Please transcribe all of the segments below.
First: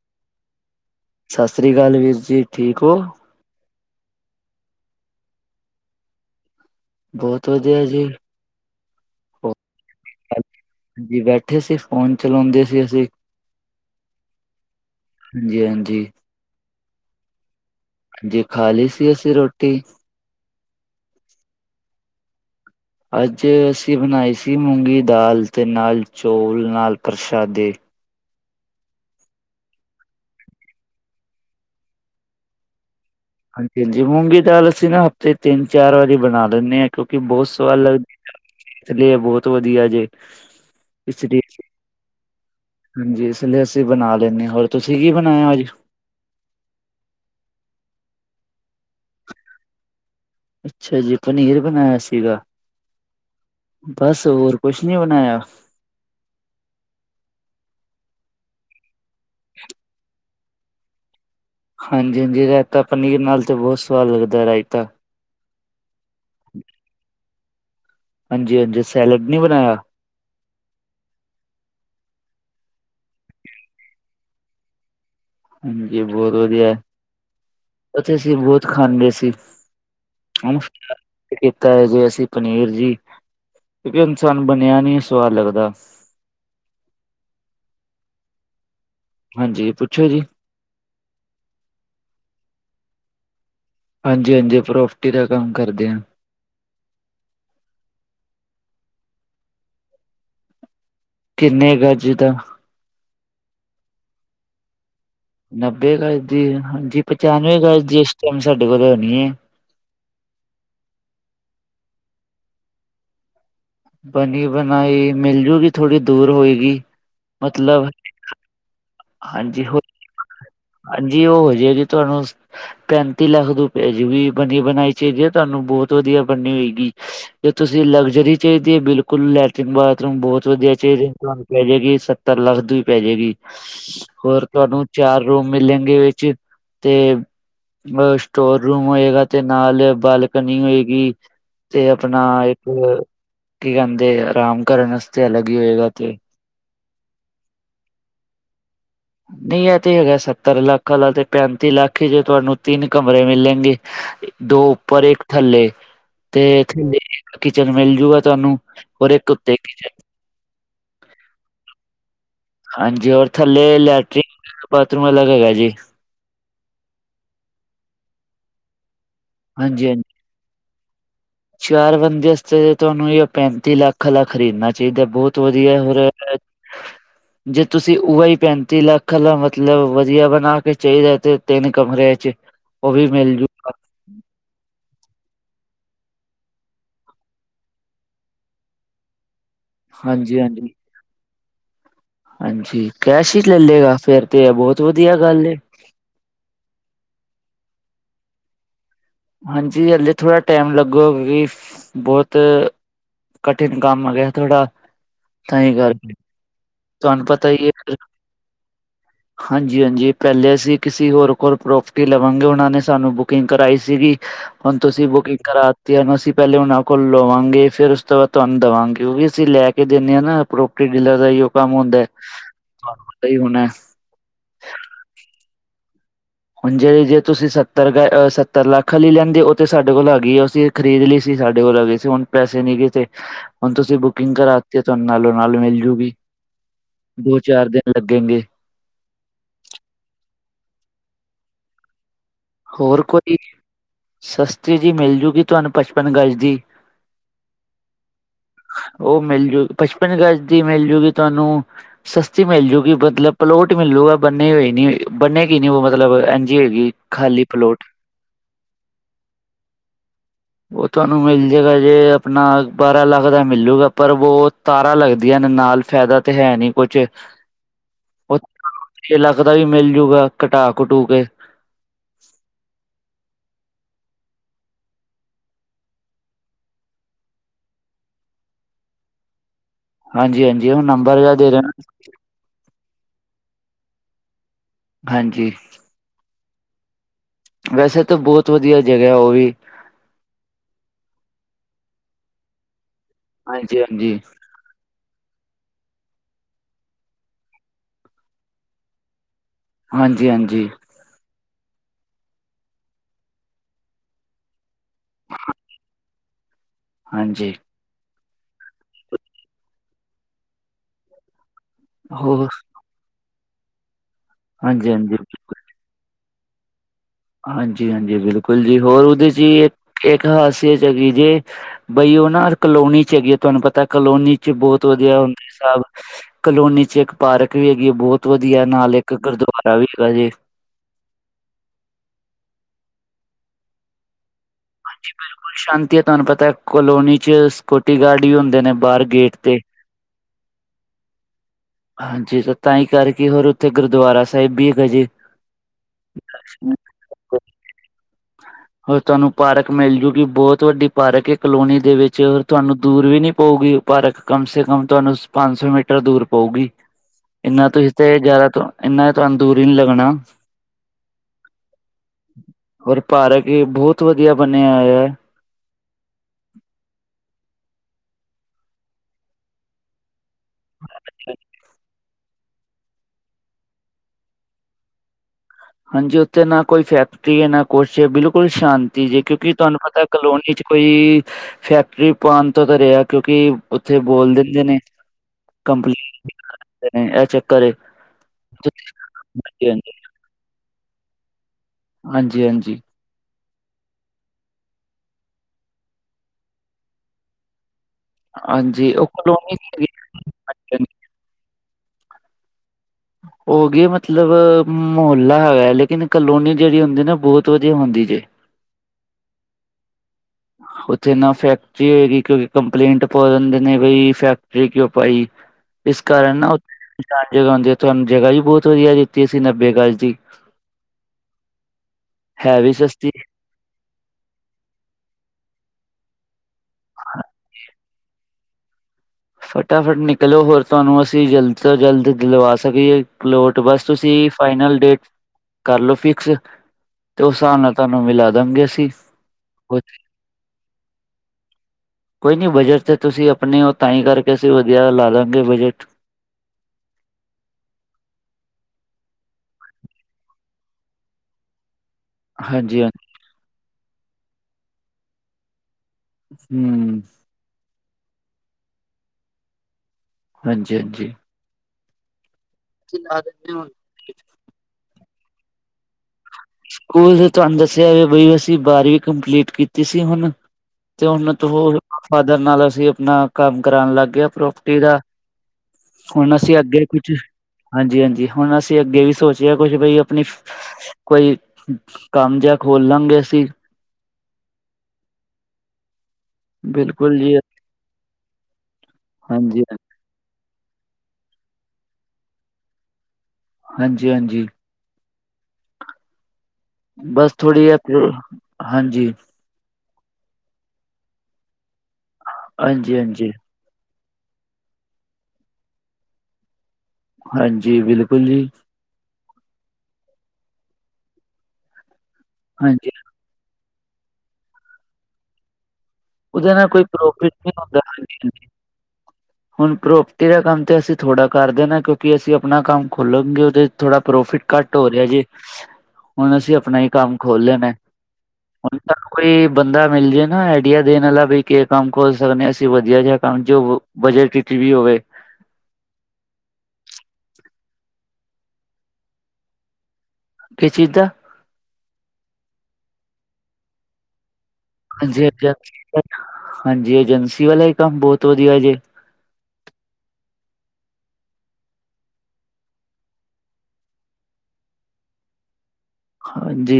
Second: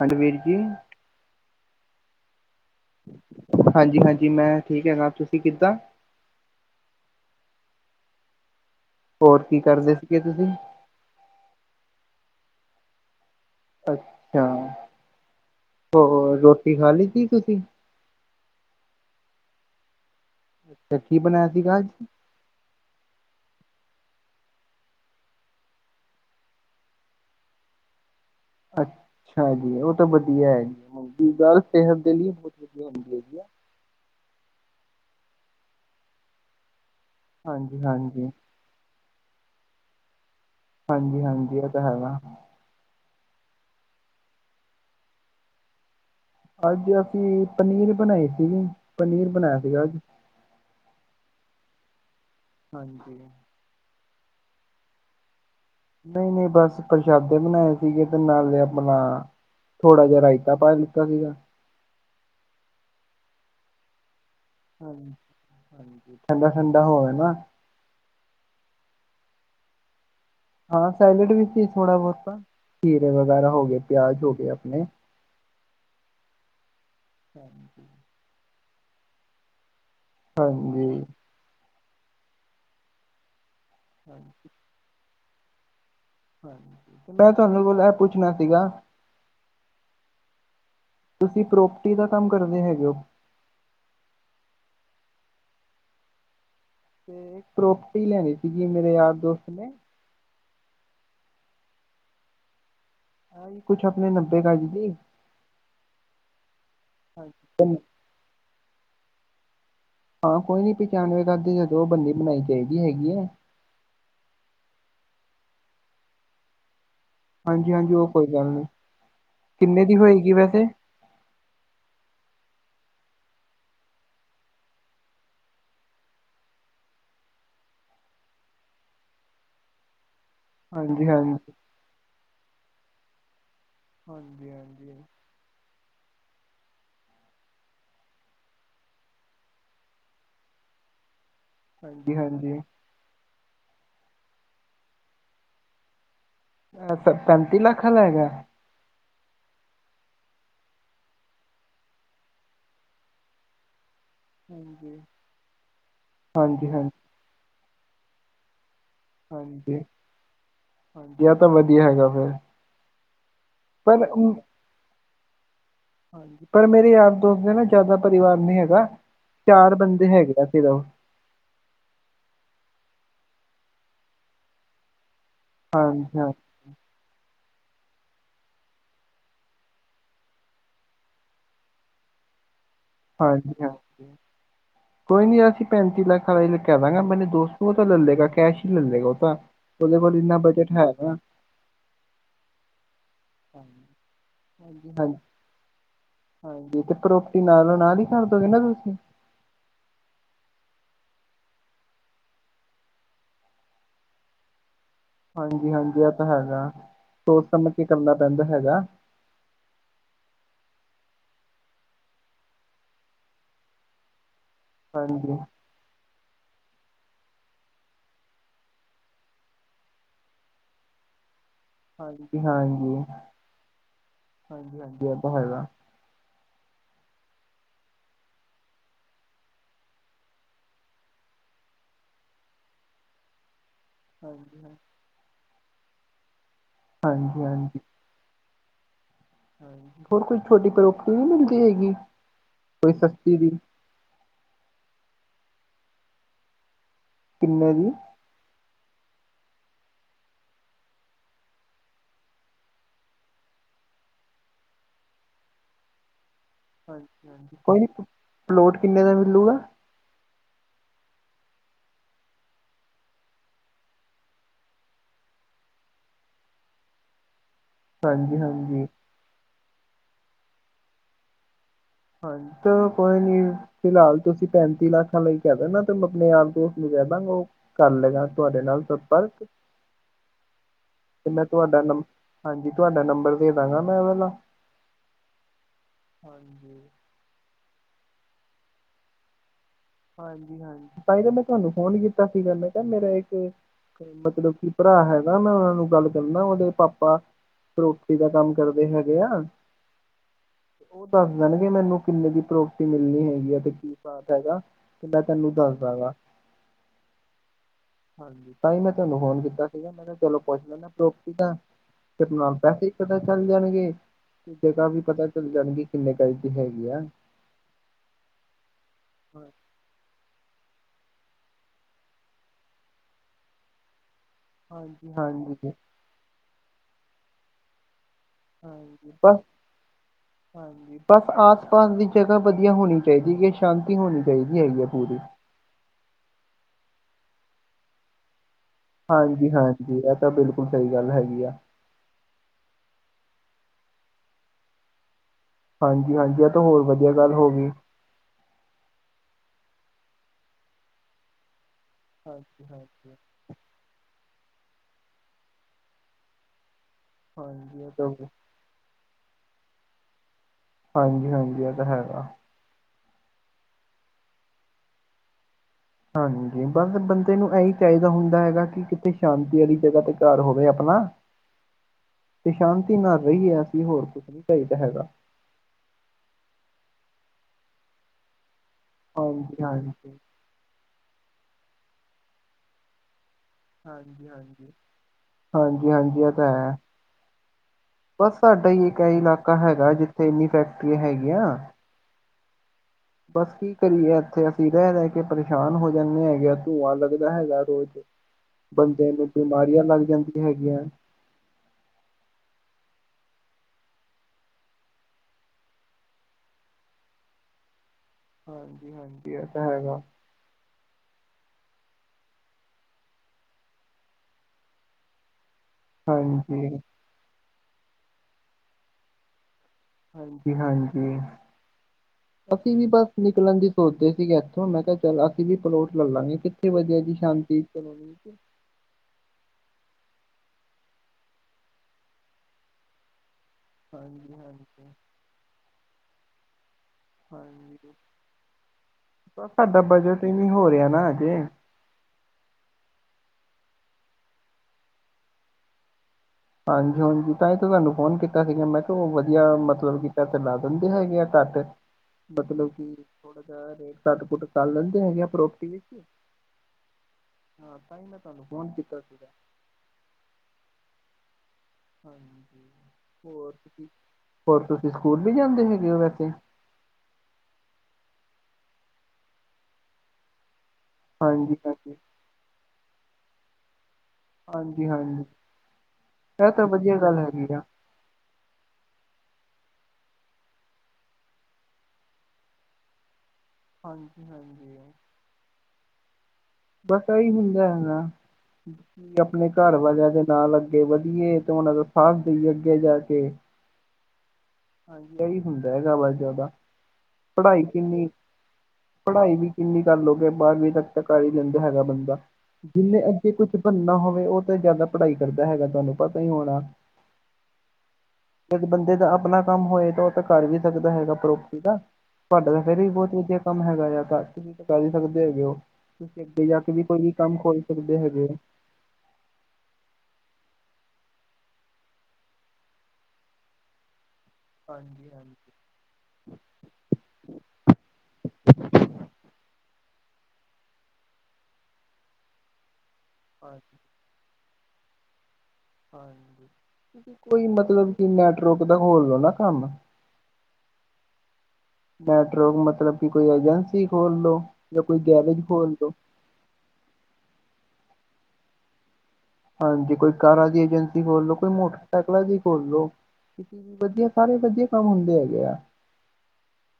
ਹਾਂਜੀ, ਵੀਰ ਜੀ ਸਤਿ ਸ਼੍ਰੀ ਅਕਾਲ ਵੀਰ ਜੀ, ਠੀਕ ਹੋ? ਹਾਂਜੀ- ਹਾਂਜੀ, ਮੈਂ ਠੀਕ ਹੈਗਾ ਤੁਸੀਂ ਕਿੱਦਾਂ? ਬਹੁਤ ਵਧੀਆ ਜੀ। ਹੋਰ ਕੀ ਕਰਦੇ ਸੀਗੇ ਤੁਸੀਂ? ਹਾਂਜੀ, ਬੈਠੇ ਸੀ ਫੋਨ ਚਲਾਉਂਦੇ ਸੀ ਅਸੀਂ। ਅੱਛਾ, ਹਾਂਜੀ ਹਾਂਜੀ ਹੋਰ ਰੋਟੀ ਖਾ ਲਿੱਤੀ ਤੁਸੀਂ? ਜੀ ਖਾ ਲਈ ਸੀ ਅਸੀਂ ਰੋਟੀ। ਚ ਕੀ ਬਣਾਇਆ ਸੀਗਾ ਅੱਜ? ਅੱਜ ਅਸੀਂ ਬਣਾਈ ਸੀ ਮੂੰਗੀ ਦਾਲ ਅਤੇ ਨਾਲ ਚੌਲ, ਨਾਲ ਪ੍ਰਸ਼ਾਦੇ। ਅੱਛਾ ਜੀ ਉਹ ਤਾਂ ਵਧੀਆ ਹੈਗੀ ਹ ਗੱਲ ਸਿਹਤ ਦੇ ਲਈ ਬਹੁਤ ਵਧੀਆ ਹੁੰਦੀ ਹੈਗੀ ਆ। ਹਾਂਜੀ -ਹਾਂਜੀ ਮੂੰਗੀ ਦਾਲ ਅਸੀਂ ਨਾ ਹਫ਼ਤੇ ਤਿੰਨ- ਚਾਰ ਵਾਰੀ ਬਣਾ ਲੈਂਦੇ ਹਾਂ ਕਿਉਂਕਿ ਬਹੁਤ ਸਵਾਦ ਹਾਂਜੀ ਲੱਗਦੀ ਹਾਂਜੀ ਹੈ। ਇਥ ਲਈ ਬਹੁਤ ਵਧੀਆ ਜੇ। ਹਾਂਜੀ ਇਸ ਲਈ -ਹਾਂਜੀ ਇਹ ਤਾਂ ਹੈਗਾ। ਹਾਂਜੀ, ਇਸ ਲਈ ਅਸੀਂ ਬਣਾ ਲੈਂਦੇ ਹਾਂ ਹੋਰ ਤੁਸੀਂ ਕੀ ਬਣਾਇਆ ਹੋ ਅਜ? ਅੱਜ ਅਸੀਂ ਪਨੀਰ ਬਣਾਈ ਸੀਗੀ, ਪਨੀਰ ਬਣਾਇਆ ਸੀਗਾ ਅੱਜ। ਅੱਛਾ, ਜੀ ਪਨੀਰ ਬਣਾਇਆ ਸੀਗਾ? ਹਾਂਜੀ। ਬਸ ਹੋਰ ਕੁਛ ਨਹੀਂ ਬਣਾਇਆ। ਨਹੀਂ ਨਹੀਂ ਬਸ ਪ੍ਰਸ਼ਾਦੇ ਬਣਾਏ ਸੀਗੇ ਤੇ ਨਾਲ ਲਿਆ ਬਲਾ ਥੋੜਾ ਜਿਹਾ ਰਾਇਤਾ ਪਾ ਲਿੱਤਾ ਸੀਗਾ। ਹਾਂਜੀ- ਹਾਂਜੀ ਰਾਇਤਾ ਪਨੀਰ ਨਾਲ ਤੇ ਬਹੁਤ ਸਵਾਦ ਲੱਗਦਾ ਰਾਇਤ। ਹਾਂਜੀ ਠੰਡਾ- ਠੰਡਾ ਹੋਵੇ ਨਾ। ਹਾਂਜੀ -ਹਾਂਜੀ ਸੈਲਡ ਨਹੀਂ ਬਣਾਇਆ? ਹਾਂ ਸੈਲਡ ਵੀ ਸੀ ਥੋੜ੍ਹਾ ਬਹੁਤਾ ਖਿਰੇ ਵਗੈਰਾ ਹੋ ਗਏ, ਪਿਆਜ ਹੋ ਗਏ ਆਪਣੇ। ਹਾਂਜੀ, ਬਹੁਤ ਵਧੀਆ ਉੱਥੇ ਅਸੀ ਬਹੁਤ ਖਾਂਦੇ ਸੀ ਹਾਂਜੀ ਕੀਤਾ ਹੈ ਜੇ ਅਸੀਂ ਪਨੀਰ ਜੀ ਕਿਉਂਕਿ ਇਨਸਾਨ ਬਣਿਆ ਨਹੀਂ ਸਵਾਦ ਲੱਗਦਾ ਮੈਂ ਤੁਹਾਨੂੰ ਕੋਲ ਇਹ ਪੁੱਛਣਾ ਸੀਗਾ ਹਾਂਜੀ, ਪੁੱਛੋ ਜੀ। ਤੁਸੀਂ ਪ੍ਰੋਪਰਟੀ ਦਾ ਕੰਮ ਕਰਦੇ ਹੈਗੇ ਹੋ? ਹਾਂਜੀ, ਹਾਂਜੀ ਪ੍ਰੋਪਰਟੀ ਦਾ ਕੰਮ ਕਰਦੇ ਹਾ। ਤੇ ਪ੍ਰੋਪਰਟੀ ਲੈਣੀ ਸੀਗੀ ਮੇਰੇ ਯਾਰ ਦੋਸਤ ਨੇ ਕਿੰਨੇ ਗਜ ਦਾ ਹਾਂਜੀ, ਕੁੱਛ ਆਪਣੇ ਨੱਬੇ ਕਜਦੀ। ਨੱਬੇ ਗਜ ਦੀ ਹਾਂਜੀ ਪਚਾਨਵੇਂ ਗਜ਼ ਇਸ ਟਾਈਮ ਸਾਡੇ ਕੋਲ ਹੋਣੀ ਹੈ। ਹਾਂ ਕੋਈ ਨੀ ਪਚਾਨਵੇਂ ਗਜ ਦੀ ਜਦੋਂ ਬੰਦੀ ਬਣਾਈ ਚਾਹੀਦੀ ਹੈਗੀ ਹੈ। ਬਣੀ ਬਣਾਈ ਮਿਲਜੂਗੀ, ਥੋੜੀ ਦੂਰ ਹੋਏਗੀ। ਹਾਂਜੀ, ਮਤਲਬ ਹਾਂਜੀ ਉਹ ਕੋਈ ਗੱਲ ਨਹੀ‌ ਹਾਂਜੀ ਹੋ ਕਿੰਨੇ ਦੀ ਹੋਏਗੀ ਵੈਸੇ ਹਾਂਜੀ ਉਹ ਹੋ ਜਾਏਗੀ ਤੁਹਾਨੂੰ ਪੈਂਤੀ ਲੱਖ ਰੁਪਏ ਪੈ ਜਾਏਗੀ ਬਣੀ ਬਣਾਈ ਚਾਹੀਦੀ ਹੈ ਤੁਹਾਨੂੰ ਬਹੁਤ ਵਧੀਆ ਬਣਨੀ ਹੋਏਗੀ। ਤੇ ਤੁਸੀਂ ਲਗਜਰੀ ਚਾਹੀਦੀ ਹੈ ਬਿਲਕੁਲ ਲੈ ਤੇ ਬਾਥਰੂਮ ਬਹੁਤ ਵਧੀਆ ਹਾਂਜੀ ਚਾਹੀਦੇ, ਤੁਹਾਨੂੰ ਹਾਂਜੀ ਪੈ ਜਾਏਗੀ ਸੱਤਰ ਲੱਖ ਦੀ ਵੀ ਪੈ ਜਾਏਗੀ। ਹਾਂਜੀ ਹੋਰ ਤੁਹਾਨੂੰ ਹਾਂਜੀ ਚਾਰ ਰੂਮ ਮਿਲਣਗੇ ਵਿੱਚ ਤੇ ਸਟੋਰ ਰੂਮ ਹੋਏਗਾ ਤੇ ਨਾਲ ਬਾਲਕਨੀ ਹੋਏਗੀ ਤੇ ਹਾਂਜੀ ਆਪਣਾ ਹਾਂਜੀ ਇੱਕ ਕੀ ਕਹਿੰਦੇ ਆਰਾਮ ਕਰਨ ਵਾਸਤੇ ਅਲੱਗ ਹੀ ਹੋਏਗਾ ਤੇ ਅ ਪੈਂਤੀ ਲੱਖ ਵਾਲਾ ਹੈਗਾ ਨਹੀਂ ਇਹ ਤੇ ਹੈਗਾ ਸੱਤਰ ਲੱਖ ਵਾਲਾ, ਤੇ ਪੈਂਤੀ ਲੱਖ ਹੀ ਜੇ ਤੁਹਾਨੂੰ ਤਿੰਨ ਕਮਰੇ ਮਿਲੇਗੇ। ਦੋ ਹਾਂਜੀ ਉੱਪਰ, ਇੱਕ ਥੱਲੇ ਤੇ ਹਾਂਜੀ ਹਾਂਜੀ ਥੱਲੇ ਕਿਚਨ ਮਿਲਜੂਗਾ ਤੁਹਾਨੂੰ। ਔਰ ਇੱਕ ਉੱਤੇ ਹਾਂਜੀ, ਹਾਂਜੀ ਆਹ ਤਾਂ ਵਧੀਆ ਹੈਗਾ ਫੇਰ। ਹਾਂਜੀ, ਔਰ ਥੱਲੇ ਲੈਟਰਿੰਗ ਬਾਥਰੂਮ ਅਲੱਗ ਹੈਗਾ ਜੇ ਪਰ ਮੇਰੇ ਯਾਰ ਦੋਸਤ ਦੇ ਨਾ ਜ਼ਿਆਦਾ ਪਰਿਵਾਰ ਨੀ ਹੈਗਾ ਚਾਰ ਹਾਂਜੀ ਹਾਂਜੀ ਬੰਦੇ ਹੈਗੇਆ ਸਿਰਫ। ਚਾਰ ਬੰਦੇ ਵਾਸਤੇ ਤੁਹਾਨੂੰ ਪੈਂਤੀ ਲੱਖ ਲੱਖ ਖ਼ਰੀਦਣਾ ਚਾਹੀਦਾ ਬਹੁਤ ਹੁ ਵਧੀਆ ਹੋਰਹਾ [unintelligible] ਹਮ ਜੇ ਤੁਸੀਂ ਉ ਹੀ ਪੈਂਤੀ ਲੱਖ ਮਤਲਬ ਵਧੀਆ ਬਣਾ ਕੇ ਚਾਹੀਦਾ ਤੇ ਤਿੰਨ ਕਮਰਿਆਂ ਚ ਉਹ ਵੀ ਮਿਲ ਹਾਂਜੀ ਜੂਗਾ ਹਾਂਜੀ ਕੋਈ ਨੀ ਅਸੀਂ ਪੈਂਤੀ ਲੱਖ ਹ ਕਹਿ ਦਾ ਗਾ ਮੈਨੂੰ ਦੋਸਤ‌ ਨੰ ਲੈ ਲੇਗਾ ਕੈਸ਼ ਹੀ ਲੈ ਲੇਗਾ ਉਹ ਤਾਂ ਉਹਦੇ ਕੋਲ ਇੰਨਾ ਹਾਂਜੀ ਹਾਂਜੀ ਬਜਟ ਹੈਗਾ ਹਾਂਜੀ ਕੈਸ਼ ਹੀ ਲੈਏਗਾ ਫੇਰ ਤੇ ਬਹੁਤ ਹਾਂਜੀ ਵਧੀਆ ਗੱਲ ਏ ਹਾਂਜੀ ਤੇ ਪ੍ਰੋਪਰਟੀ ਨਾਲੋਂ ਨਾਲ ਹੀ ਕਰ ਦੋਗੇ ਨਾ ਤੁਸੀਂ ਹਾਂਜੀ ਹਲੇੇ ਥੋੜ੍ਹਾ ਟਾਈਮ ਲੱਗੋ ਕਿਉਂਕਿ ਬਹੁਤ ਕਠਿਨ ਕੰਮ ਹੈ ਗਿਆ ਥੋੜ੍ਹਾ ਹਾਂਜੀ ਹਾਂਜੀ ਇਹ ਤਾਂ ਹੈਗਾ ਤੁਹਾਨੂੰ ਸੋਚ ਪਤਾ ਹੀ ਹੈ ਸਮਜ ਕੇ ਫਿਰ ਕਰਨਾ ਪੈਂਦਾ ਹੈਗਾ ਹਾਂਜੀ ਹਾਂਜੀ ਪਹਿਲੇ ਅਸੀਂ ਕਿਸੇ ਹੋਰ ਕੋਲ ਪ੍ਰੋਪਰਟੀ ਲਵਾਂਗੇ ਉਹਨਾਂ ਨੇ ਸਾਨੂੰ ਬੁਕਿੰਗ ਕਰਾਈ ਸੀਗੀ ਹੁਣ ਤੁਸੀ ਹਾਂਜੀ ਬੁਕਿੰਗ ਕਰਾ ਤੇ ਐਨਉਸੀ ਪਹਿਲੇ ਉਹਨਾਂ ਕੋਲ ਲਵਾਂਗੇ ਫੇਰ ਉਸ ਤੋਂ ਬਾਅਦ ਤੁਹਾਨੂੰ ਦੇਵਾਂਗੇ ਕਿਉਂਕਿ ਅਸੀਂ ਲੈ ਕੇ ਦਿੰਦੇ ਹਾਂ ਨਾੋ ਡੀਲਰ ਦਾ ਹੀ ਉਹ ਕੰਮ ਹੁੰਦਾ ਹੈ ਹਾਂਜੀ ਹਾਂਜੀ ਹਾਂਜੀ ਤੁਹਾਨੂੰ ਪਤਾ ਹੀ ਹਣਾ ਹਾਂਜੀ ਹਾਂਜੀ ਇਹਤਾ ਹੈਗਾ ਹੁਣ ਜੇੇ ਜੇ ਤੁਸੀਂ ਸੱਤਰ ਸੱਤਰ ਲੱਖ ਖੱਲ ਲੈਂਦੇ ਹੋ ਉਹ ਤੇ ਸਾਡੇ ਕੋਲ ਹੈਗੀ ਏ ਅਸੀ ਖਰੀਦ ਲਈ ਸੀ ਸਾਡੇ ਕੋਲ ਆ ਗਏ ਸੀ ਹੁਣ ਪੈਸੇ ਨੀ ਕਿਸਤੇ ਹੁਣ ਤੁਸੀਂ ਬੁਕਿੰਗ ਹਾਂਜੀ ਕਰਾਤੀ ਤੁਹਾਨੂੰ ਨਾਲੋਂ ਨਾਲੋਂ ਮਿਲਜੂਗੀ ਦੋ ਹਾਂਜੀ ਹਾਂਜੀ ਚਾਰ ਦਿਨ ਲੱਗੇਗੇ ਹੋਰ ਕੋਈ ਛੋਟੀ ਪ੍ਰੋਪਰਟੀ ਨਹੀਂ ਮਿਲਦੀ ਹੈਗੀ ਹੋਰ ਸਸਤੀ ਕੋਈ ਦੀ ਸਸ੍ਰਰੀ ਜੀ ਮਿਲਜੂਗੀ ਤੁਹਾਨੂੰ ਪਚਪਨ ਗਜ ਦੀ ਕਿੰਨੇ ਦੀ ਉਹ ਮਿਲ ਜੂਗੀ ਪਚਪਨ ਗਜ਼ ਦੀ ਮਿਲਜੂਗੀ ਤੁਹਾਨੂੰ ਸਸਤੀ ਮਿਲ ਜੂਗੀ ਮਤਲਬ ਪਲੋਟ ਮਿਲੂਗਾ ਬੇ ਹੋ ਹੀ ਨਹੀਂ ਬਨੇਗੀ ਨਹੀਂ ਮਤਲਬ ਜੀ ਜੀ ਹਾਂਜੀ ਕੋਈ ਨੀ ਪਲੋਟ ਕਿੰਨੇ ਦਾ ਮਿਲੂਗਾ ਉਹ ਤੁਹਾਨੂੰ ਮਿਲ ਜਏਗਾ ਜੇ ਆਪਣਾ ਬਾਰਾਂ ਲੱਖ ਦਾ ਮਿਲੂਗਾ ਪਰ ਬਹੁ ਤਾਰਾਂ ਲੱਗਦੀਆਂ ਨੇ ਨਾਲ ਫਾਇਦਾ ਤਾਂ ਹੈ ਨੀ ਕੁਝ ਹਾਂਜੀ ਹਾਂਜੀ ਛੇ ਲੱਖ ਦਾ ਵੀ ਮਿਲ ਜੂਗਾ ਘਟਾ ਘਟੂ ਕੇ ਹਾਂਜੀ ਤ ਕੋਈ ਨੀ ਫਿਲਹਾਲ ਤੁਸੀਂ ਪੈਂਤੀ ਲੱਖਾਂ ਲਈ ਕਹਿ ਦ ਨਾ ਤੇ ਆਪਣੇ ਆਪ ਦੋਸਤ ਨੂੰ ਕਹਿ ਦਾਂਗਾ ਉਹ ਕਰ ਲਗਾ ਤੁਹਾਡੇ ਨਾਲ ਸੰਪਰਕ ਹਾਂਜੀ ਹਾਂਜੀ ਜ ਉਹ ਨੰਬਰ ਤੇ ਜਾ ਮੈਂ ਦੇ ਦੇਣਾ ਤੁਹਾਡਾ ਨ ਹਾਂਜੀ ਤੁਹਾਡਾ ਨੰਬਰ ਦੇ ਦਾਂਗਾ ਮੈਂ ਵਹਿਾਂ ਹਾਂਜੀ ਹਾਂਜੀ ਵੈਸੇ ਤਾਂ ਬਹੁਤ ਵਧੀਆ ਜਗ੍ਹਾ ਉਹ ਵੀ ਹਾਂਜੀ ਹਾਂਜੀ ਤਾਂਾ ਤਾਂ ਮੈਂ ਤੁਹਾਨੂੰ ਫੋਨ ਕੀਤਾ ਸੀਗਾ ਮੈਂ ਕਿਹਾ ਮੇਰਾ ਇੱਕ ਹਾਂਜੀ ਹਾਂਜੀ ਮਤਲਬ ਕਿ ਭਰਾ ਹੈਗਾ ਮੈਂ ਉਹਨਾਂ ਨੂੰ ਗੱਲ ਕਰਨਾ ਉਹਦੇ ਪਾਪਾ ਪ੍ਰੋਪਟੀ ਦਾ ਕੰਮ ਕਰਦੇ ਹੈਗੇ ਆ ਹਾਂਜੀ ਹਾਂਜੀ ਉਹ ਦੱਸ ਦੇਣ ਕਿ ਮੈਨੂੰ ਕਿੰਨੇ ਦੀ ਪ੍ਰੋਪਰਟੀ ਮਿਲਣੀ ਹੈਗੀ ਆ ਤੇ ਕੀ ਸਾਥ ਹੈਗਾ ਤੇ ਮੈਂ ਤੈਨੂੰ ਦੱਸ ਦਗਾ ਹਾਂਜੀ ਹਾਂਜੀ ਤਾਂ ਹੀ ਮੈਂ ਤੁਹਾਨੂੰ ਫੋਨ ਕੀਤਾ ਸੀਗਾ ਮੈਂ ਤਾਂ ਚਲੋ ਪੁੱਛ ਲੈਂਦਾ ਪ੍ਰੋਪਟੀ ਤਾਂ ਤੇ ਹੋ ਆਪਣਾ ਪੈਸੇ ਪਤਾ ਚੱਲ ਜਾਣਗੇ ਜ੍ਹਾ ਹਾਂਜੀ ਵੀ ਹਾਂਜੀ ਪਤਾ ਚੱਲ ਜਾਣਗੇ ਕਿੰਨੇ ਕਜ਼ ਦੀ ਹੈਗੀ ਆ ਹਾਂਜੀ ਹਾਂਜੀ ਬਿਲਕੁਲ ਜੀ ਹੋਰ ਉਹਦੇ ਚ ਹੀ ਇੱਕ ਇੱਕ ਖਾਸੀਿਅਤ ਹੈਗੀ ਜੇ ਬਈ ਉਹ ਨਾ ਕਲੋਨੀ ਚ ਹੈਗੀ ਆ ਤੁਹਾਨੂੰ ਪਤਾ ਕਲੋਨੀ ਬਹੁਤ ਹਾਂਜੀ ਵਧੀਆ ਹੁੰਦੇ ਹਾਂਜੀ ਸਾ ਕਲੋਨੀ ਚ ਇੱਕ ਪਾਰਕ ਵੀ ਹੈਗੀ ਹੈ ਬਹੁਤ ਵਧੀਆ ਨਾਲ ਹਾਂਜੀ ਇੱਕ ਬਸ ਗੁਰਦੁਆਰਾ ਵੀ ਹੈਗਾ ਜੇ ਹਾਂਜੀ ਬਸ ਆਸ ਪਾਸ ਦੀ ਜਗ੍ਹਾ ਵਧੀਆ ਹੋਣੀ ਚਾਹੀਦੀ ਹੈਗੀ ਸ਼ਾਂਤੀ ਹੋਣੀ ਚਾਹੀਦੀ ਹੈਗੀ ਆ ਪੂਰੀ ਬ ਸ਼ਾਂਤੀ ਹੈ ਤੁਹਾਨੂੰ ਪਤਾ ਕਲੋਨੀ ਚ ਸਕਿਓਰਟੀ ਗਾਰਡ ਵੀ ਹੁੰਦੇ ਨੇ ਬਾਹਰ ਗੇਟ ਹਾਂਜੀ ਤੇ ਹਾਂਜੀ ਇਹ ਤਾਂ ਬਿਲਕੁਲ ਸਹੀ ਗੱਲ ਹੈਗੀ ਆ ਹਾਂਜੀ ਤੇ ਤਾਂ ਹੀ ਕਰਕੇ ਹੋਰ ਉੱਥੇ ਗੁਰਦੁਆਰਾ ਸਾਹਿਬ ਵੀ ਹੈਗਾ ਜੀ ਹਾਂਜੀ ਹਾਂਜੀ ਇਹ ਤਾਂ ਹੋਰ ਵਧੀਆ ਗੱਲ ਹੋ ਗਈ ਹੋਰ ਤੁਹਾਨੂੰ ਪਾਰਕ ਮਿਲ ਜੂਗੀ ਬਹੁਤ ਵੱਡੀ ਪਾਰਕ ਹੈ ਕਲੋਨੀ ਦੇ ਵਿੱਚ ਹੋਰ ਹਾਂਜੀ ਤੁਹਾਨੂੰ ਦੂਰ ਹਾਂਜੀ ਵੀ ਨੀ ਪਊਗੀ ਉਪਾਰਕ ਕਮ ਸੇ ਕਮ ਤੁਹਾਨੂੰ ਪੰਜ ਸੌ ਮੀਟਰ ਦੂਰ ਪਊਗੀ ਇੰਨਾ ਹਾਂਜੀ ਤੁਸੀਂ ਇਹ ਤਾਂ ਤੇ ਜ਼ਿਆਦਾ ਇਨਾ ਤੁਹਾਨੂੰ ਦੂਰ ਹੀ ਨਹੀਂ ਲੱਗਣਾ ਹਾਂਜੀ ਹਾਂਜੀ ਇਹ ਤਾਂ ਹੈਗਾ ਰ ਪਾਰਕ ਹੀ ਬਹੁਤ ਵਧੀਆ ਬਣਿਆ ਹੋਇਆ ਹੈ ਹਾਂਜੀ ਬਸ ਬੰਦੇ ਨੂੰ ਇਹੀ ਚਾਹੀਦਾ ਹੁੰਦਾ ਹੈਗਾ ਕਿ ਕਿੱਥੇ ਸ਼ਾਂਤੀ ਵਾਲੀ ਜਗ੍ਹਾ ਤੇ ਘਰ ਹੋਵੇ ਆਪਣਾ ਤੇ ਸ਼ਾਂਤੀ ਨਾਲ ਰਹੀਏ ਅਸੀਂ ਹੋਰ ਕੁਛ ਨ ਚਾਹੀਦਾ ਹੈਗਾ ਹਾਂਜੀ ਉੱਥੇ ਨਾ ਕੋਈ ਫੈਕਟਰੀ ਹੈ ਨਾ ਕੁਛ ਹੈ ਬਿਲਕੁਲ ਸ਼ਾਂਤ ਜੇ ਕਿਉਂਕਿ ਹਾਂਜੀ ਤੁਹਾਨੂੰ ਹਾਂਜੀ ਪਤਾ ਕਲੋਨੀ ਚ ਕੋਈ ਫੈਕਟਰੀ ਪਾਉਣ ਤੋਂ ਤਾਂ ਰਿਹਾ ਕਿਉਂਕਿ ਉੱਥੇ ਹਾਂਜੀ ਬੋਲ ਦਿੰਦੇ ਹਾਂਜੀ ਨੇ ਹਾਂਜੀ ਕੰਪਲੀਟ ਹਾਂਜੀ ਇਹ ਤਾਂ ਹੈ ਨੇ ਇਹ ਚੱਕਰ ਏ। ਬਸ ਸਾਡਾ ਹੀ ਇੱਕ ਇ ਇਲਾਕਾ ਹੈਗਾ ਹਾਂਜੀ ਜਿੱਥੇ ਏਨੀਆ ਫੈਕਟਰੀਆਂ ਹੈਗੀਆਂ ਹਾਂਜੀ ਹਾਂਜੀ ਬਸ ਕੀ ਕਰੀਏ ਇੱਥੇ ਅਸੀਂ ਰਹਿ ਰਹਿ ਕੇ ਪਰੇਸ਼ਾਨ ਹੋ ਜਾਂਦੇ ਹੈਗੇ ਆ ਧੂੰਆਂ ਲੱਗਦਾ ਹੈਗਾ ਰੋਜ਼ ਹਾਂਜੀ ਉਹ ਬੰਦੇ ਨੂੰ ਬਿਮਾਰੀਆਂ ਕਲੋਨੀ ਲੱਗ ਜਾਂਦੀਆਂ ਹੈਗੀਆਂ ਉਹ ਗਿਆ ਮਤਲਬ ਮੁਹੱਲਾ ਹੈਗਾ ਲੇਕਿਨ ਕਲੋਨੀ ਜਿਹੜੀ ਹੁੰਦੀ ਨਾ ਬਹੁਤ ਵਧੀਆ ਹੁੰਦੀ ਜੇ। ਹਾਂਜੀ ਹਾਂਜੀ ਇਹ ਤਾਂ ਹੈਗਾ। ਉੱਥੇ ਨਾ ਫੈਕਟਰੀ ਹੋਏਗੀ ਕਿਉਂਕਿ ਕੰਪਲੇਂਟ ਪਾ ਦਿੰਦੇ ਨੇ ਬਈ ਫੈਕਟਰੀ ਕਿਉਂ ਪਾਈ। ਹੂੰ। ਇਸ ਕਾਰਨ ਨਾ ਉੱਥੇ ਸ਼ਾਨ ਜਗ੍ਹਾ ਹੁੰਦੀ ਹੈ ਤੁਹਾਨੂੰ ਜਗ੍ਹਾ ਵੀ ਬਹੁਤ ਵਧੀਆ ਦਿੱਤੀ ਸੀ ਨੱਬੇ ਗਜ਼। ਹਾਂਜੀ ਹਾਂਜੀ ਹੈ ਅਸੀਂ ਵੀ ਬਸ ਸਸਤੀ ਨਿਕਲਣ ਦੀ। ਸੋਚਦੇ ਸੀਗੇ ਇੱਥੋਂ ਮੈਂ ਕਿਹਾ ਚੱਲ ਅਸੀਂ ਵੀ ਪਲੋਟ ਲੈ ਲਾਂਗੇ ਕਿੱਥੇ ਵਧੀਆ ਜੀ ਸ਼ਾਂਤੀ। ਫਟਾਫਟ ਨਿਕਲੋ ਹੋਰ ਤੁਹਾਨੂੰ ਅਸੀਂ ਜਲਦ ਤੋਂ ਜਲਦ ਦਿਲਵਾ ਸਕੀਏ। ਪਲੋਟ ਬਸ ਤੁਸੀਂ ਹਾਂਜੀ ਫਾਈਨਲ ਹਾਂਜੀ ਡੇਟ ਕਰਲੋ ਫਿਕਸ। ਤੇ ਉਸ ਹਿਸਾਬ ਨਾਲ ਤੁਹਾਨੂੰ ਮਿਲਾ ਦਾ ਗੇ ਅਸੀਂ। ਉਹ ਸਾਡਾ ਬਜਟ ਹੀ ਨਹੀਂ ਹੋ ਰਿਹਾ ਨਾ ਅਜੇ। ਕੋਈ ਨਹੀਂ ਬਜਟ 'ਚ ਤੁਸੀਂ ਆਪਣੇ ਉਹ ਤਾਂਹੀ ਕਰਕੇ ਅਸੀਂ ਵਧੀਆ ਲਾਂਦਾਗੇ ਬਜਟ। ਹਾਂਜੀ ਹਾਂਜੀ ਤਾਂ ਹੀ ਤਾਂ ਤੁਹਾਨੂੰ ਫੋਨ ਕੀਤਾ ਸੀਗਾ ਮੈਂ ਕਿਹਾ ਉਹ ਵਧੀਆ ਮਤਲਬ ਕਿ ਪੈਸੇ ਲਾ ਦਿੰਦੇ ਹੈਗੇ ਆ ਘੱਟ। ਮਤਲਬ ਹਾਂਜੀ ਕਿ ਹਾਂਜੀ ਥੋੜਾ ਜਿਹਾ ਰੇਟ ਘੱਟ ਕੁੱਟ ਕਰ ਲੈਂਦੇ ਹੈਗੇ ਆ ਪ੍ਰੋਪਰਟੀ ਵਿੱਚ। ਹੂੰ। ਹਾਂ ਤਾਂ ਹੀ ਮੈਂ ਤੁਹਾਨੂੰ ਫੋਨ ਕੀਤਾ ਸੀਗਾ। ਹਾਂਜੀ ਹਾਂਜੀ। ਹਾਂਜੀ ਹਾਂਜੀ ਹੋਰ ਤੁਸੀਂ ਸਕੂਲ ਵੀ ਜਾਂਦੇ ਹੈਗੇ ਹੋ ਵੈਸੇ। ਸਕੂਲ ਤੁਹਾਨੂੰ ਦੱਸਿਆ ਬਈ ਅਸੀਂ ਬਾਰਵੀਂ ਕੰਪਲੀਟ ਕੀਤੀ ਸੀ ਹੁਣ। ਤੇ ਹੁਣ ਹਾਂਜੀ ਤੋਂ ਹਾਂਜੀ ਫਾਦਰ ਨਾਲ ਅਸੀਂ ਆਪਣਾ ਕੰਮ ਕਰਾਉਣ ਲੱਗ ਗਿਆ। ਪ੍ਰੋਪਰਟੀ ਹਾਂਜੀ ਦਾ ਹਾਂਜੀ ਹੁਣ ਇਹ ਅਸੀਂ ਤਾਂ ਅੱਗੇ ਵਧੀਆ ਕੁਛ। ਗੱਲ ਹੈਗੀ ਆ ਹਾਂਜੀ ਹਾਂਜੀ ਹੁਣ ਅਸੀਂ ਅੱਗੇ ਵੀ ਸੋਚਿਆ ਕੁਛ ਬਈ ਆਪਣੀ। ਕੋਈ ਕੰਮ ਜਿਹਾ ਖੋਲ ਲਾਂਗੇ ਅਸੀਂ। ਹਾਂਜੀ ਹਾਂਜੀ। ਬਸ ਬਿਲਕੁਲ ਇਹੀ ਜੀ ਹੁੰਦਾ ਨਾ ਵੀ ਆਪਣੇ ਹਾਂਜੀ ਘਰ ਵਾਲਿਆਂ ਦੇ। ਨਾਲ ਅੱਗੇ ਵਧੀਏ ਤੇ ਉਹਨਾਂ ਦਾ ਸਾਥ ਦੇਈਏ ਅੱਗੇ ਜਾ ਕੇ। ਹਾਂਜੀ ਹਾਂਜੀ। ਹਾਂਜੀ ਇਹੀ ਹੁੰਦਾ ਗਾ ਬਸ ਜ਼ਿਆਦਾ। ਬਸ ਪੜ੍ਹਾਈ ਥੋੜ੍ਹੀ ਕਿੰਨੀ ਅਹ ਹਾਂਜੀ। ਪੜ੍ਹਾਈ ਵੀ ਕਿੰਨੀ ਗੱਲ ਹੋ ਗਈ ਕਿ ਬਾਰਵੀਂ ਤੱਕ ਤਾਂ ਕਰ ਹੀ ਲੈਂਦਾ ਹੈਗਾ ਬੰਦਾ ਹਾਂਜੀ ਜਿੰਨੇ ਅੱਗੇ ਹਾਂਜੀ ਕੁਛ। ਬਣਨਾ ਹੋਵੇ ਉਹ ਤਾਂ ਜ਼ਿਆਦਾ ਪੜ੍ਹਾਈ ਕਰਦਾ ਹੈਗਾ ਤੁਹਾਨੂੰ ਪਤਾ ਹੀ ਹੋਣਾ। ਹਾਂਜੀ ਬਿਲਕੁਲ ਜੀ। ਜਦ ਬੰਦੇ ਦਾ ਆਪਣਾ ਕੰਮ ਹੋਏ ਤਾਂ ਉਹ ਤਾਂ ਕਰ ਵੀ ਸਕਦਾ ਹੈਗਾ ਪ੍ਰੋਪਰਟੀ ਦਾ ਤੁਹਾਡਾ ਤਾਂ ਫੇਰ ਵੀ ਹਾਂਜੀ ਬਹੁਤ ਵਧੀਆ। ਕੰਮ ਹੈਗਾ ਆ ਤੁਹਾਡਾ ਤੁਸੀਂ ਤਾਂ ਕਰ ਹੀ ਸਕਦੇ ਹੈਗੇ ਹੋ। ਤੁਸੀਂ ਅੱਗੇ ਉਹਦੇ ਜਾ ਨਾਲ ਕੇ ਵੀ ਕੋਈ ਵੀ ਪ੍ਰੋਫਿਟ ਕੰਮ ਨਹੀਂ ਖੋਲ ਹੁੰਦਾ ਸਕਦੇ ਹਾਂਜੀ ਹੈਗੇ ਆ। ਹੁਣ ਪ੍ਰੋਪਰਟੀ ਦਾ ਕੰਮ ਤਾਂ ਅਸੀਂ ਥੋੜ੍ਹਾ ਕਰ ਦੇਣਾ ਕਿਉਂਕਿ ਅਸੀਂ ਆਪਣਾ ਕੰਮ ਖੋਲੋਗੇ ਉਹਦੇ ਥੋੜ੍ਹਾ ਪ੍ਰੋਫਿਟ। ਘੱਟ ਹੋ ਰਿਹਾ ਹਾਂਜੀ ਜੇ। ਹਾਂਜੀ ਹੁਣ ਅਸੀਂ ਆਪਣਾ ਹੀ ਕੰਮ ਖੋਲ ਲੇਣਾ ਹੁਣ ਤੱਕ ਕੋਈ ਬੰਦਾ ਮਿਲ ਜੇ ਨਾ। ਵਧੀਆ ਦੇਣ ਵਾਲਾ ਵੀ ਕੀ ਕੰਮ ਖੋਲ ਸਕਦੇ ਹਾਂ ਅਸੀਂ ਵਧੀਆ ਜਿਹਾ ਕੰਮ ਹਾਂਜੀ ਜੋ ਬਜਟ ਵਿੱਚ ਵੀ ਹੋਵੇ। ਹਾਂਜੀ ਕੋਈ ਮਤਲਬ ਕਿ ਨੈਟਵਰਕ ਦਾ ਹੋਰ ਲੈ ਲਾ ਭਾਵੇਂ। ਕਿਸ ਚੀਜ਼ ਦਾ। ਨੈਟਰਕ ਮਤਲਬ ਕਿ ਕੋਈ ਏਜੰਸੀ ਖੋਲਲੋ ਜਾਂ ਕੋਈ ਹਾਂਜੀ ਗੈਰੇਜ ਖੋਲ ਦੋ। ਹਾਂਜੀ ਏਜੰਸੀ ਵਾਲਾ ਵੀ ਕੰਮ ਬਹੁਤ ਵਧੀਆ ਜੇ। ਹਾਂਜੀ ਕੋਈ ਕਾਰਾਂ ਦੀ ਏਜੰਸੀ ਖੋਲਲੋ, ਕੋਈ ਮੋਟਰਸਾਈਕਲਾਂ ਦੀ ਖੋਲੋਲੋ। ਵਧੀਆ ਸਾਰੇ ਵਧੀਆ ਕੰਮ ਹੁੰਦੇ ਹੈਗੇ ਆ। ਹਾਂਜੀ।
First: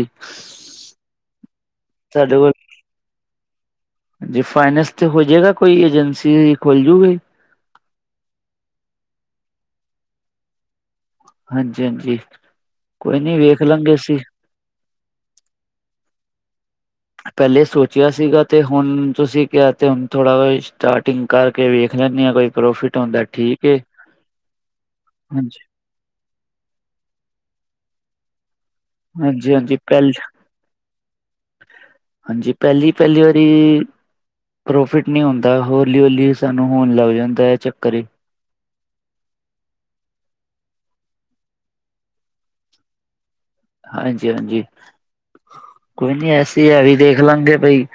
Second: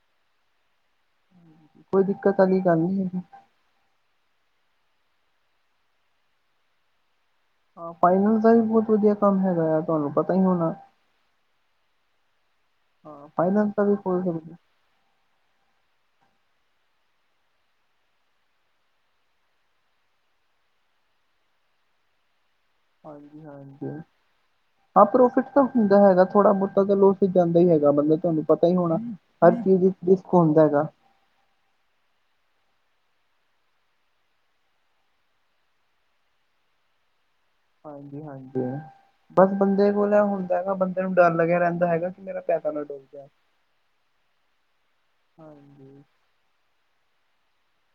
ਕੋਈ ਦਿੱਕਤ ਸਾਡੇ ਕੋਲ ਵਾਲੀ ਗੱਲ ਨਹੀਂ ਹੈਗੀ। ਜੀ ਫਾਈਨੈਂਸ ਤੇ ਹੋ ਜੇਗਾ ਕੋਈ ਏਜੰਸੀ ਖੁੱਲ ਜੂਗੀ। ਹਾ ਫਾਈਨੈਂਸ ਦਾ ਵੀ ਬਹੁਤ ਵਧੀਆ ਕੰਮ ਹੈਗਾ ਆ ਤੁਹਾਨੂੰ ਪਤਾ ਹੀ ਹੋਣਾ। ਹਾਂਜੀ ਹਾਂਜੀ ਕੋਈ ਹਾਂ ਨੀ ਵੇਖ ਫਾਈਨੈਂਸ ਦਾ ਲਾਂਗੇ ਵੀ ਅਸੀਂ। ਖੋਲ ਸਕਦੇ ਪਹਿਲੇ ਸੋਚਿਆ ਸੀਗਾ ਤੇ ਹੁਣ ਤੁਸੀਂ ਕਿਹਾ ਤੇ ਹੁਣ ਥੋੜਾ ਸਟਾਰਟਿੰਗ ਕਰਕੇ ਵੇਖ ਲੈਂਨੇ ਹਾਂ ਕੋਈ ਪ੍ਰੋਫਿਟ ਹੁੰਦਾ ਹਾਂਜੀ ਠੀਕ ਏ ਹਾਂਜੀ ਹਾਂ ਪ੍ਰੋਫਿਟ ਹਾਂਜੀ ਤਾਂ ਹੁੰਦਾ ਹੈਗਾ ਥੋੜ੍ਹਾ ਬਹੁਤਾ ਤਾ ਜਾਂਦਾ ਹੀ ਹੈਗਾ ਤੁਹਾਨੂੰ ਪਤਾ ਹੀ ਹੋਣਾ ਹਰ ਹਾਂਜੀ ਹਾਂਜੀ ਚੀਜ਼ ਪਹਿਲ ਡਿਸਕ ਹੁੰਦਾ ਹੈਗਾ ਹਾਂਜੀ ਪਹਿਲੀ ਪਹਿਲੀ ਵਾਰੀ ਪ੍ਰੋਫਿਟ ਨਹੀਂ ਹੁੰਦਾ ਹੌਲੀ ਹੌਲੀ ਸਾਨੂੰ ਹੋਣ ਲੱਗ ਜਾਂਦਾ ਹੈ ਚੱਕਰ ਹੀ ਹਾਂਜੀ ਹਾਂਜੀ ਬਸ ਬੰਦੇ ਕੋਲ ਇਹ ਹੁੰਦਾ ਹੈਗਾ ਬੰਦੇ ਨੂੰ ਡਰ ਲੱਗਿਆ ਰਹਿੰਦਾ ਹੈਗਾ ਕਿ ਮੇਰਾ ਪੈਸਾ ਨਾ ਡੁਬ ਜਾਏ ਹਾਂਜੀ ਹਾਂਜੀ ਹਾਂਜੀ ਕੋਈ ਨੀ ਐਸੀ ਇਹ ਵੀ ਦੇਖ ਲਾਂਗੇ ਬਈ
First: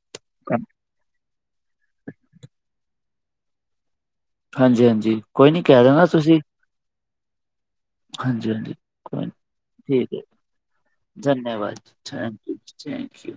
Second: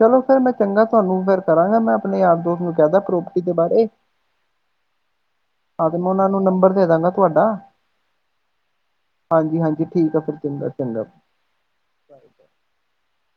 ਚਲੋ ਫੇਰ ਮੈਂ ਚੰਗਾ ਤੁਹਾਨੂੰ ਫੇਰ ਕਰਾਂਗਾ ਮੈਂ ਆਪਣੇ ਯਾਰ ਦੋਸਤ ਨੂੰ ਕਹਿਦਾ ਪ੍ਰੋਪਰਟੀ ਦੇ ਬਾਰੇ ਹਾਂਜੀ ਹਾਂਜੀ ਕੋਈ ਨੀ ਕਹਿ ਹਾਂ ਤੇ ਦੇਣਾ ਮੈਂ ਉਹਨਾਂ ਤੁਸੀਂ ਨੂੰ ਨੰਬਰ ਦੇ ਦਾ ਗਾ ਤੁਹਾਡਾ ਹਾਂਜੀ ਹਾਂਜੀ ਕੋਈ ਨੀ ਹਾਂਜੀ ਹਾਂਜੀ ਠੀਕ ਆ ਫੇਰ ਚੰਗਾ ਚੰਗਾ ਧੰਨਵਾਦ ਥੈਂਕ ਯੂ ਜੀ ਥੈਂਕ ਯੂ